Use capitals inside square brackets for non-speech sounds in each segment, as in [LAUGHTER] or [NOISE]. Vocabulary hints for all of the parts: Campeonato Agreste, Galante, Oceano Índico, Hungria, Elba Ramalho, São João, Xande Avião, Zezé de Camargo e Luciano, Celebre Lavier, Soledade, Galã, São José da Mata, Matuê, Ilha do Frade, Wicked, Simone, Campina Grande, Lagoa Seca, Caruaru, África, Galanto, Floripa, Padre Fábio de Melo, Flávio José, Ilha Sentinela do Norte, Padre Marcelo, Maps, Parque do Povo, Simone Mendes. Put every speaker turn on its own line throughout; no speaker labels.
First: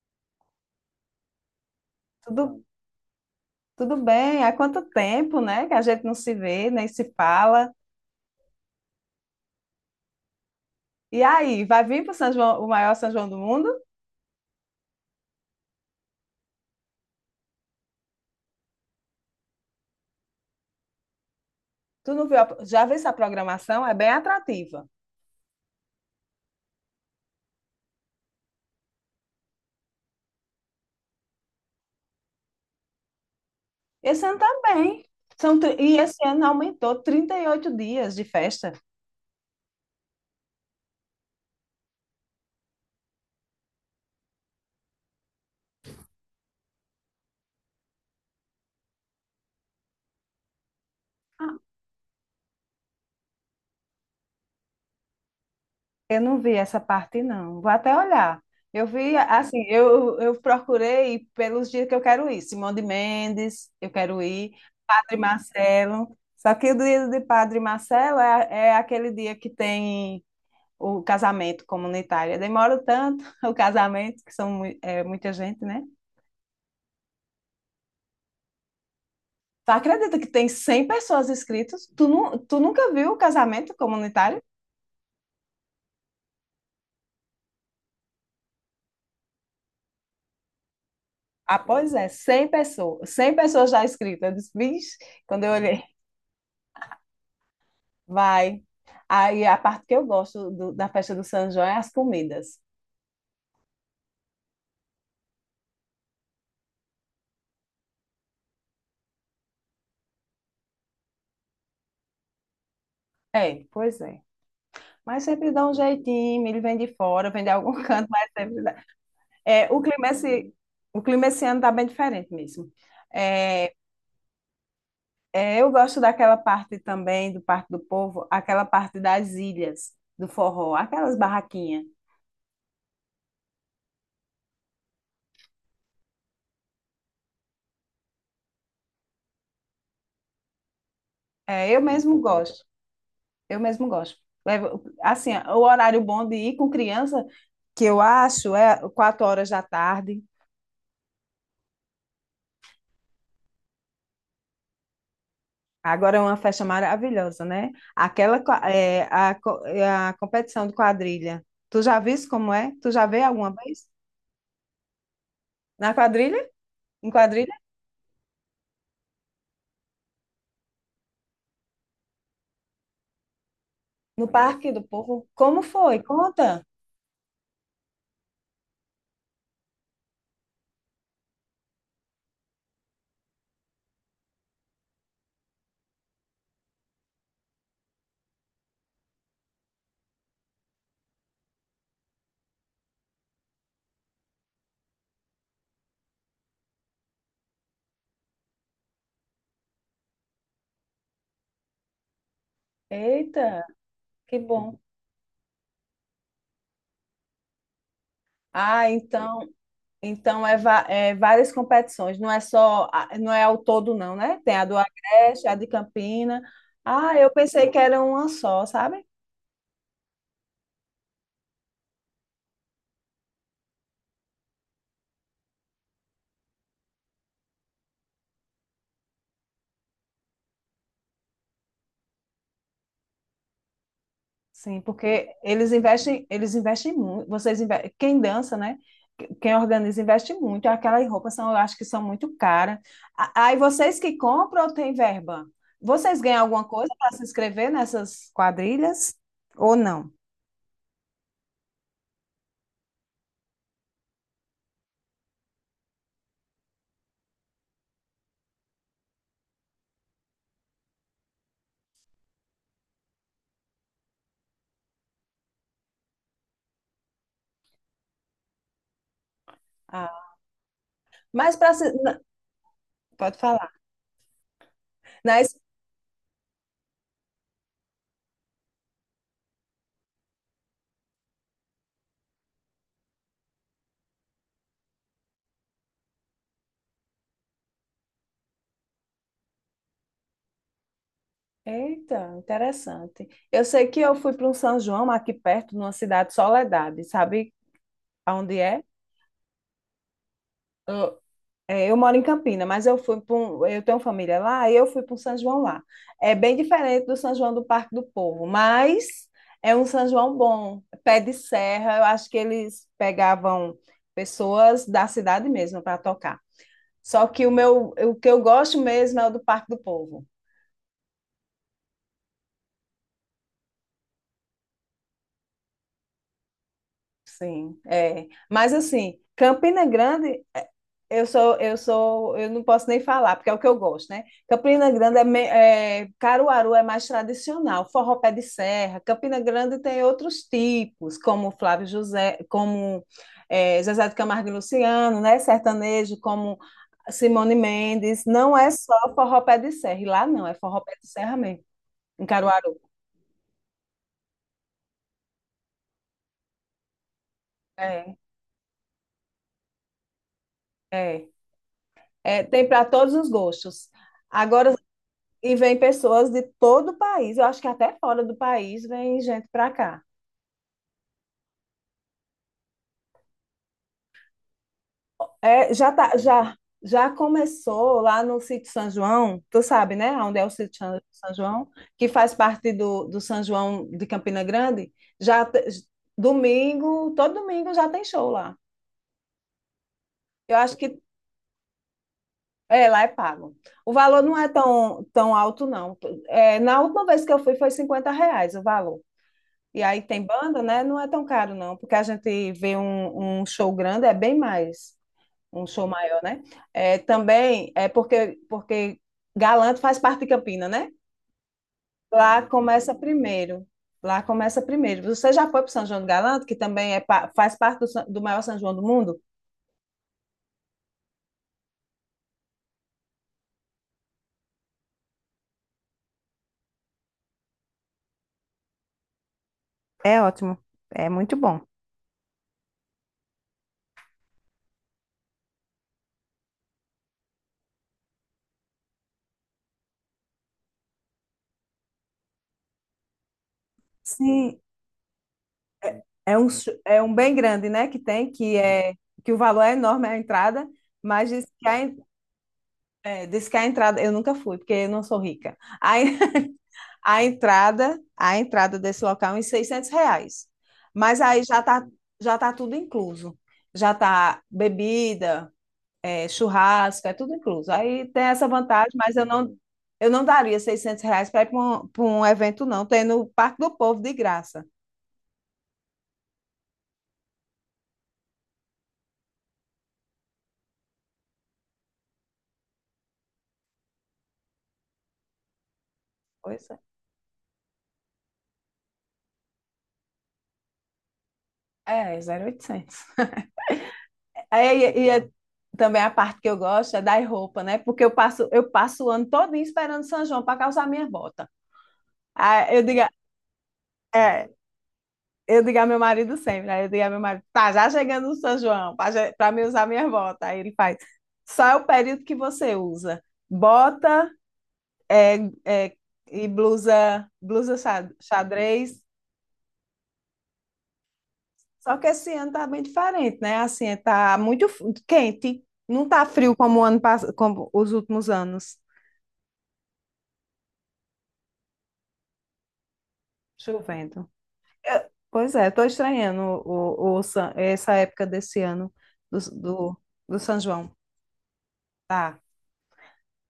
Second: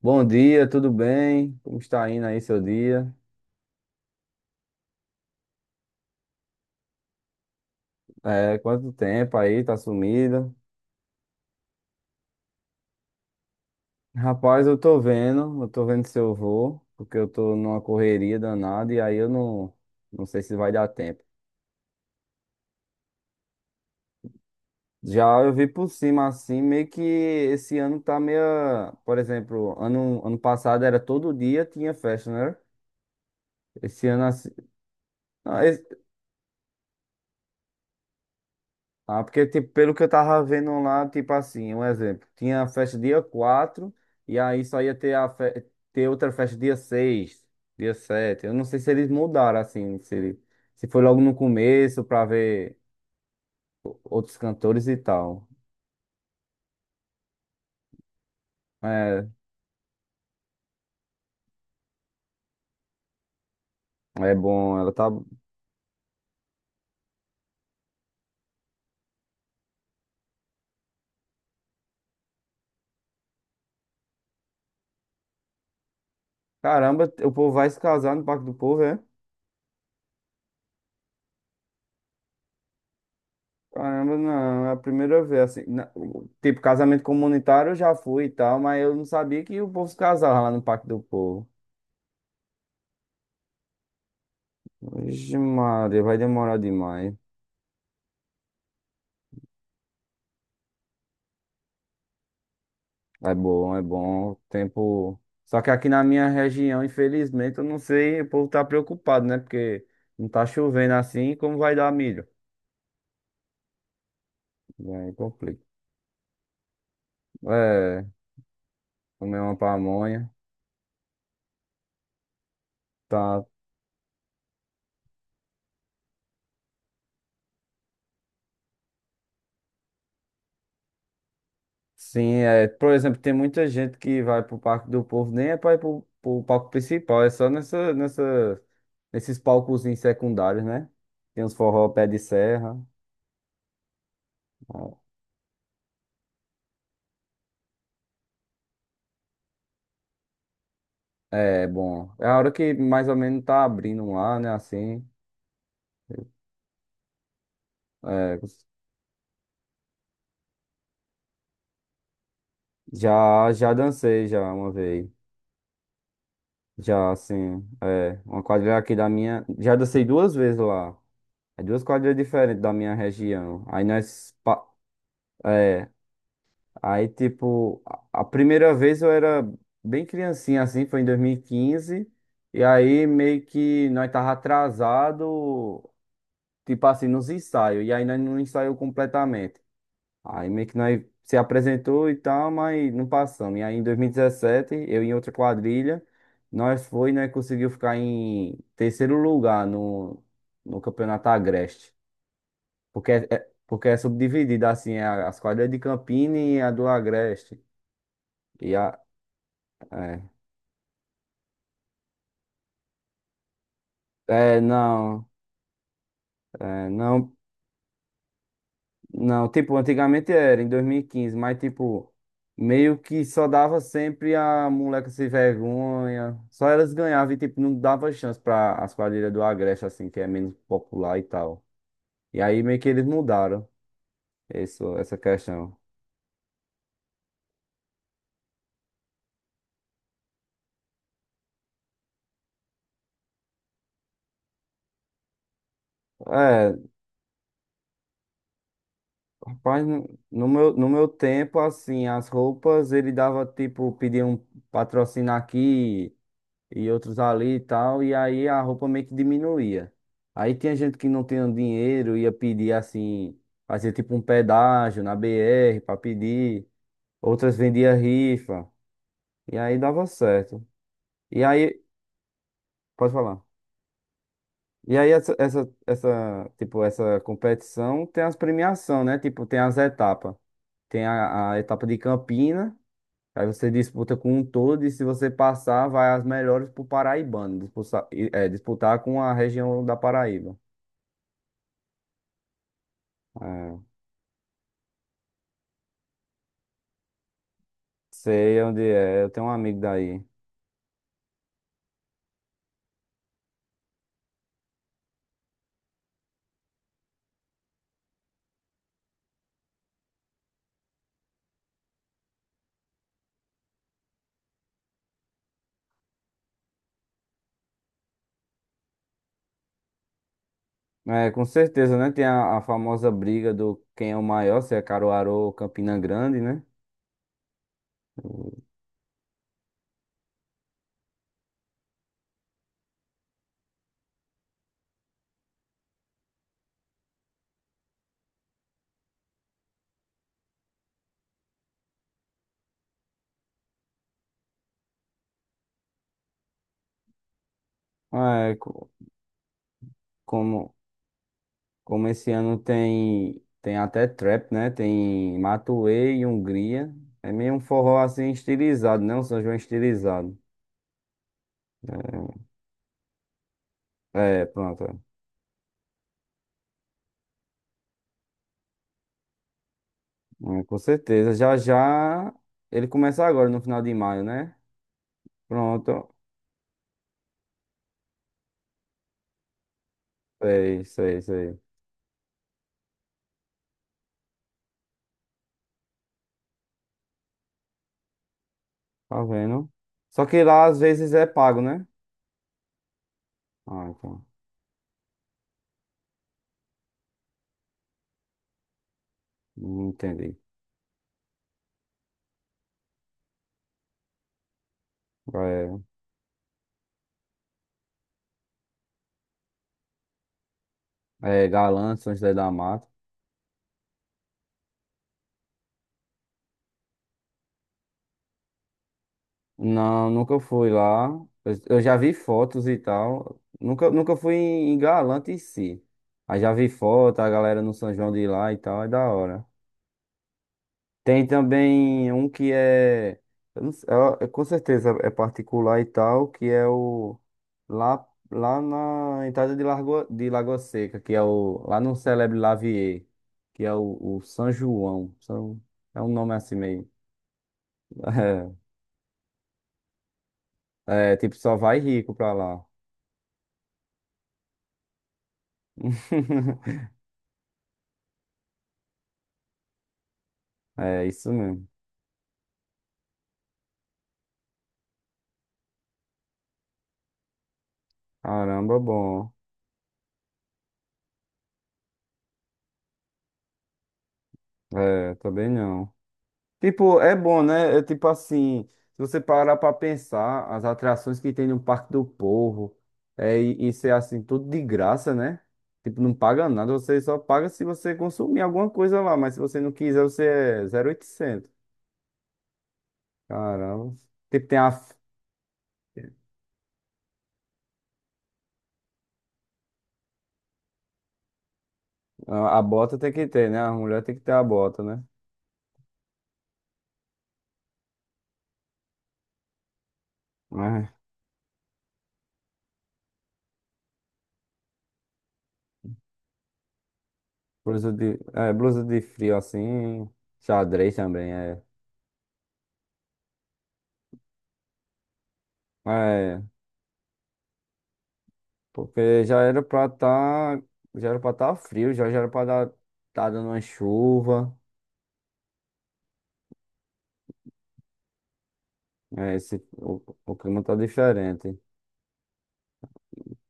Bom dia, tudo bem? Como está indo aí seu
Tudo,
dia?
tudo bem? Há quanto tempo, né? Que a gente não se vê, nem se fala.
É, quanto tempo aí, tá sumida?
E aí, vai vir para o São João, o maior São João do mundo?
Rapaz, eu tô vendo se eu vou, porque eu tô numa correria danada e aí eu não, não sei se vai dar tempo.
Tu não viu? Já viu essa programação? É bem atrativa.
Já eu vi por cima assim, meio que esse ano tá meio, por exemplo, ano passado era todo dia tinha festa, né? Esse ano
Esse ano
assim,
também.
não.
E esse ano aumentou 38 dias de festa.
Ah, porque, tipo, pelo que eu tava vendo lá, tipo assim, um exemplo, tinha a festa dia 4 e aí só ia ter, ter outra festa dia 6, dia 7. Eu não sei se eles mudaram, assim, se, se foi logo no começo pra ver outros cantores e tal.
Eu não vi essa parte, não. Vou até olhar. Eu vi,
É,
assim, eu procurei pelos dias que eu quero ir. Simone de Mendes, eu quero
é
ir.
bom, ela tá.
Padre Marcelo. Só que o dia de Padre Marcelo é aquele dia que tem o casamento comunitário. Demora tanto [LAUGHS] o casamento, que são é, muita gente, né?
Caramba, o povo vai se casar no Parque do Povo, é?
Tu acredita que tem 100 pessoas inscritas? Tu nunca viu o casamento
Caramba,
comunitário?
não, é a primeira vez, assim, tipo, casamento comunitário eu já fui e tal, mas eu não sabia que o povo se casava lá no Parque do Povo.
Ah, pois é, 100 pessoas. 100 pessoas já inscritas. Eu disse, vixe,
Vixe,
quando eu olhei,
Maria, vai demorar demais.
vai. Aí a parte que eu gosto da festa do São João é as comidas.
É bom, é bom. Tempo. Só que aqui na minha região, infelizmente, eu não sei, o povo tá preocupado, né? Porque não tá chovendo assim, como vai dar milho?
É, pois é.
Aí
Mas sempre
complica.
dá um jeitinho, ele vem de fora, vem de algum [LAUGHS]
É,
canto, mas sempre dá.
comer uma
É,
pamonha.
o clima esse ano tá bem diferente mesmo.
Tá.
É. É, eu gosto daquela parte também, do Parque do Povo, aquela parte das ilhas, do forró, aquelas barraquinhas.
Sim, é. Por exemplo, tem muita gente que vai pro Parque do Povo, nem é pra ir pro, palco principal, é só nesses palcozinhos secundários, né? Tem uns
É, eu
forró pé de
mesmo gosto,
serra.
eu mesmo gosto. Assim, o horário bom de ir com criança, que eu acho, é 4 horas da tarde.
É bom. É a hora que mais ou menos tá abrindo lá, né? Assim.
Agora é uma festa maravilhosa, né?
É,
Aquela, qua- é, a, co- É a competição de quadrilha. Tu já viste como é? Tu já veio
já,
alguma
já
vez?
dancei já uma vez.
Na quadrilha? Em
Já
quadrilha?
assim. É, uma quadrilha aqui da minha. Já dancei duas vezes lá. É duas quadrilhas diferentes da minha região. Aí
No
nós.
Parque do Povo? Como
É,
foi? Conta.
aí, tipo, a primeira vez eu era bem criancinha, assim, foi em 2015. E 15. E aí, meio que nós tava atrasado, tipo assim, nos ensaios. E aí, nós não ensaiou completamente. Aí meio que nós se apresentou e tal, mas não passamos. E aí em 2017, eu em outra quadrilha, nós foi e nós conseguiu ficar em terceiro lugar no Campeonato Agreste. Porque é, é-
Eita,
porque é
que
subdividida
bom.
assim, as quadrilhas de Campina e a do Agreste. E a,
Ah, então,
é,
então é várias competições, não é só, não é ao todo não, né? Tem a do
não,
Agreste, a de Campina.
é,
Ah, eu
não.
pensei que era uma só, sabe?
Não, tipo, antigamente era, em 2015, mas tipo, meio que só dava sempre a moleca sem vergonha. Só elas ganhavam e tipo, não dava chance pra as quadrilhas do Agreste, assim, que é menos popular e tal. E aí meio que eles mudaram
Sim,
isso, essa
porque eles
questão.
investem, eles investem muito. Quem dança, né? Quem organiza investe muito. Aquelas roupas são, eu acho que são muito caras. Aí vocês que compram ou tem verba? Vocês ganham alguma
É,
coisa para se inscrever nessas quadrilhas ou
rapaz, no
não?
no meu, no meu tempo, assim, as roupas ele dava tipo, pedia um patrocínio aqui. E outros ali e tal, e aí a roupa meio que diminuía. Aí tinha gente que não tinha dinheiro, ia pedir assim, fazia tipo um pedágio na BR pra pedir, outras vendia rifa, e aí dava
Ah,
certo. E
mas para
aí, pode
pode
falar.
falar.
E aí tipo, essa competição tem as premiação, né? Tipo, tem as etapas. Tem a etapa de Campina. Aí você disputa com um todo e se você passar, vai as melhores pro Paraibano, disputar, é, disputar com a região da Paraíba.
Eita, interessante. Eu
É,
sei que eu fui para um São João aqui perto, numa cidade Soledade, sabe aonde
sei onde
é?
é, eu tenho um amigo daí.
Eu, eu moro em Campina, mas eu fui para um, eu tenho família lá e eu fui para um São João lá. É bem diferente do São João do Parque do Povo, mas é um São João bom, pé de serra. Eu acho que eles pegavam pessoas da cidade mesmo para tocar. Só que o que eu gosto mesmo é o do Parque do Povo.
É, com certeza, né? Tem a famosa briga do quem é o maior, se é Caruaru ou Campina Grande, né?
Sim, é. Mas assim, Campina Grande, é, eu não posso nem falar, porque é o que eu gosto, né? Campina Grande é Caruaru é mais tradicional, forró pé de serra. Campina Grande tem outros tipos, como Flávio José, como Zezé de Camargo e Luciano, né? Sertanejo, como Simone Mendes.
É,
Não é só forró pé de serra, e lá não, é
como,
forró pé de serra mesmo,
como
em
esse ano
Caruaru.
tem até trap, né? Tem Matuê e Hungria. É meio um forró
É,
assim estilizado, né? Um São João estilizado.
é. É, tem para todos os gostos. Agora,
Pronto.
e vem pessoas de todo o país, eu acho que até fora do país vem gente para cá.
Com certeza. Já já ele começa agora, no final de maio, né?
É, já
Pronto.
tá, já começou lá no sítio São João, tu sabe, né? Onde é o
É
sítio São
isso aí, isso
São
aí.
João, que faz parte do São João de Campina Grande. Já te- Domingo, todo domingo já tem show lá.
Tá vendo? Só que
Eu
lá
acho
às
que
vezes é pago, né?
lá é pago.
Ah,
O valor
então.
não é tão, tão alto, não. É, na última vez que eu fui foi R$ 50 o valor. E
Não
aí tem
entendi.
banda, né? Não é tão caro, não, porque a gente vê um, um show grande, é bem mais, um show maior, né? É, também é porque Galanto faz parte de Campina, né?
É, é Galã, São José
Lá
da Mata.
começa primeiro. Lá começa primeiro. Você já foi para São João do Galanto, que também faz parte do maior São João do mundo?
Não, nunca fui lá. Eu já vi fotos e tal. Nunca fui em Galante em si. Aí já vi foto, a galera no São João de lá e tal, é da hora.
É ótimo. É
Tem
muito bom.
também um que é, eu não sei, com certeza é particular e tal, que é o lá na entrada de, Largo, de Lagoa Seca, que é o lá no Celebre Lavier, que é o São
Sim,
João. É um nome
é um,
assim
cho-
meio.
é um bem grande, né? Que
[LAUGHS]
é que o valor é enorme, é a entrada, mas
Tipo,
diz
só
que
vai
a
rico pra lá.
É, disse que a entrada, eu nunca fui, porque eu não sou rica. [LAUGHS]
[LAUGHS]
A entrada desse local é em R$ 600.
É
Mas
isso
aí já
mesmo.
tá, já tá tudo incluso. Já tá bebida, é, churrasco, é tudo incluso. Aí tem essa
Caramba,
vantagem, mas eu
bom.
não, eu não daria R$ 600 para ir pra um evento, não, tem no Parque do Povo de graça.
É, também não. Tipo, é bom, né? É tipo assim, se você parar pra pensar, as atrações que tem no Parque do Povo, é, e isso é assim, tudo de graça, né? Tipo, não paga
Pois
nada, você só paga se você consumir alguma coisa lá, mas se você não quiser, você é 0800.
é, 0800.
Caramba. Tipo, tem a,
É, também a parte que eu gosto é dar roupa, né? Porque eu passo o ano todinho esperando São João para calçar minha bota.
a, a
Aí eu
bota
digo,
tem que ter, né? A mulher tem que ter a
é,
bota, né?
eu digo a meu marido sempre, aí eu digo a meu marido, tá já chegando o São João para me usar minha bota. Aí ele
É,
faz, só é o período que você usa. Bota é, é, e blusa
é, blusa de
xadrez.
frio assim, xadrez também, é.
Só que esse ano tá bem diferente, né? Assim, tá muito quente, não tá
É,
frio como como os últimos anos.
porque já era pra tá frio, já era pra dar, tá dando uma
Chovendo.
chuva.
É, pois é, estou estranhando essa época desse ano
É,
do,
esse, o,
do,
o
do São
clima tá
João.
diferente.
Tá.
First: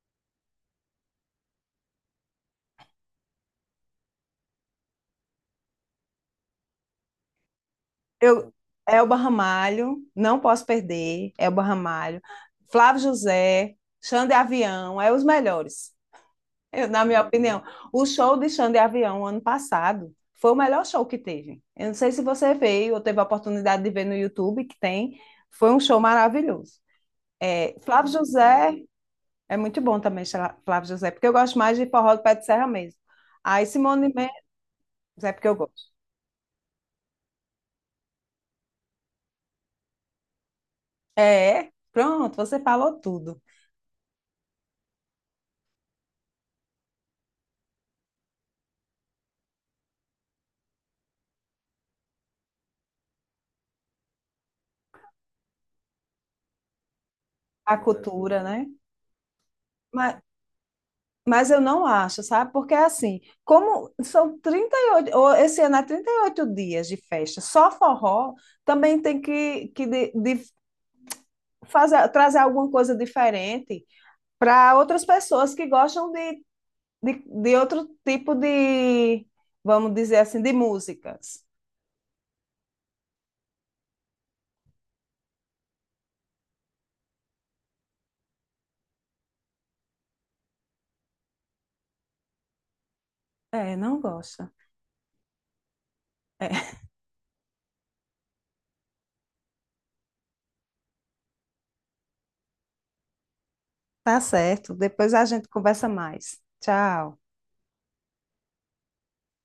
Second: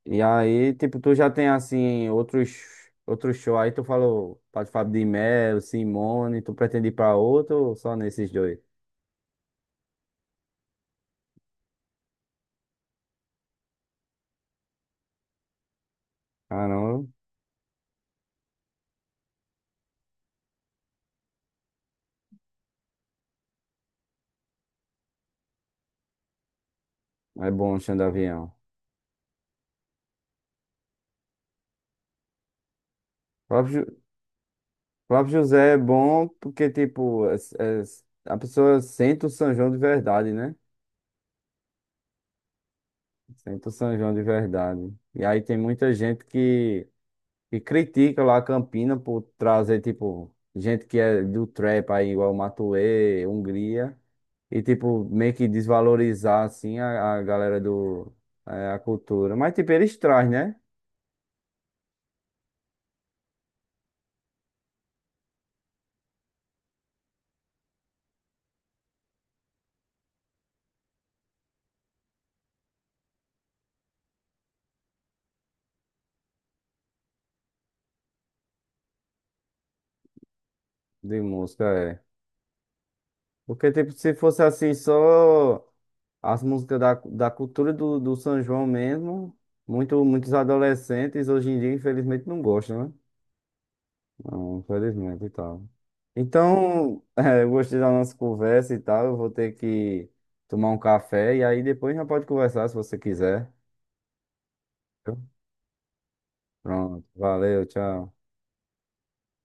E aí, tipo, tu já tem assim, outros shows. Aí tu falou, Padre Fábio de Melo, Simone, tu pretende ir pra outro ou só nesses
Eu,
dois?
Elba Ramalho, não posso perder. Elba Ramalho, Flávio José, Xande Avião, é os melhores,
Caramba,
na minha opinião. O show de Xande Avião ano passado foi o melhor show que teve. Eu não sei se você veio ou teve a oportunidade de ver no YouTube, que tem. Foi um show maravilhoso.
é bom
É,
o chão de
Flávio
avião.
José. É muito bom também, Flávio José, porque eu gosto mais de forró do pé de serra mesmo. Aí
Próprio, Ju-
Simone Mendes
o próprio
é porque eu
José é
gosto.
bom porque, tipo, a pessoa sente o São João de verdade, né?
É, pronto, você falou tudo.
Sente o São João de verdade. E aí tem muita gente que critica lá a Campina por trazer, tipo, gente que é do trap aí, igual Matuê, Hungria, e, tipo, meio que desvalorizar, assim, a galera
A
do.
cultura, né?
É, a cultura. Mas, tipo, eles
Mas,
trazem, né?
mas eu não acho, sabe? Porque é assim, como são 38 ou esse ano é 38 dias de festa, só forró, também tem que de fazer, trazer alguma coisa diferente para outras pessoas que gostam de, de outro tipo de, vamos dizer assim, de
De
músicas.
música, é. Porque, tipo, se fosse assim, só as músicas da cultura do São João mesmo, muitos adolescentes hoje em dia, infelizmente, não gostam, né?
É, não gosta.
Não, infelizmente e tal.
É,
Então, [LAUGHS] eu gostei da nossa conversa e tal. Eu vou ter que tomar um café e aí depois já pode conversar se você quiser.
tá certo. Depois
Viu?
a gente conversa mais.
Pronto,
Tchau.
valeu, tchau.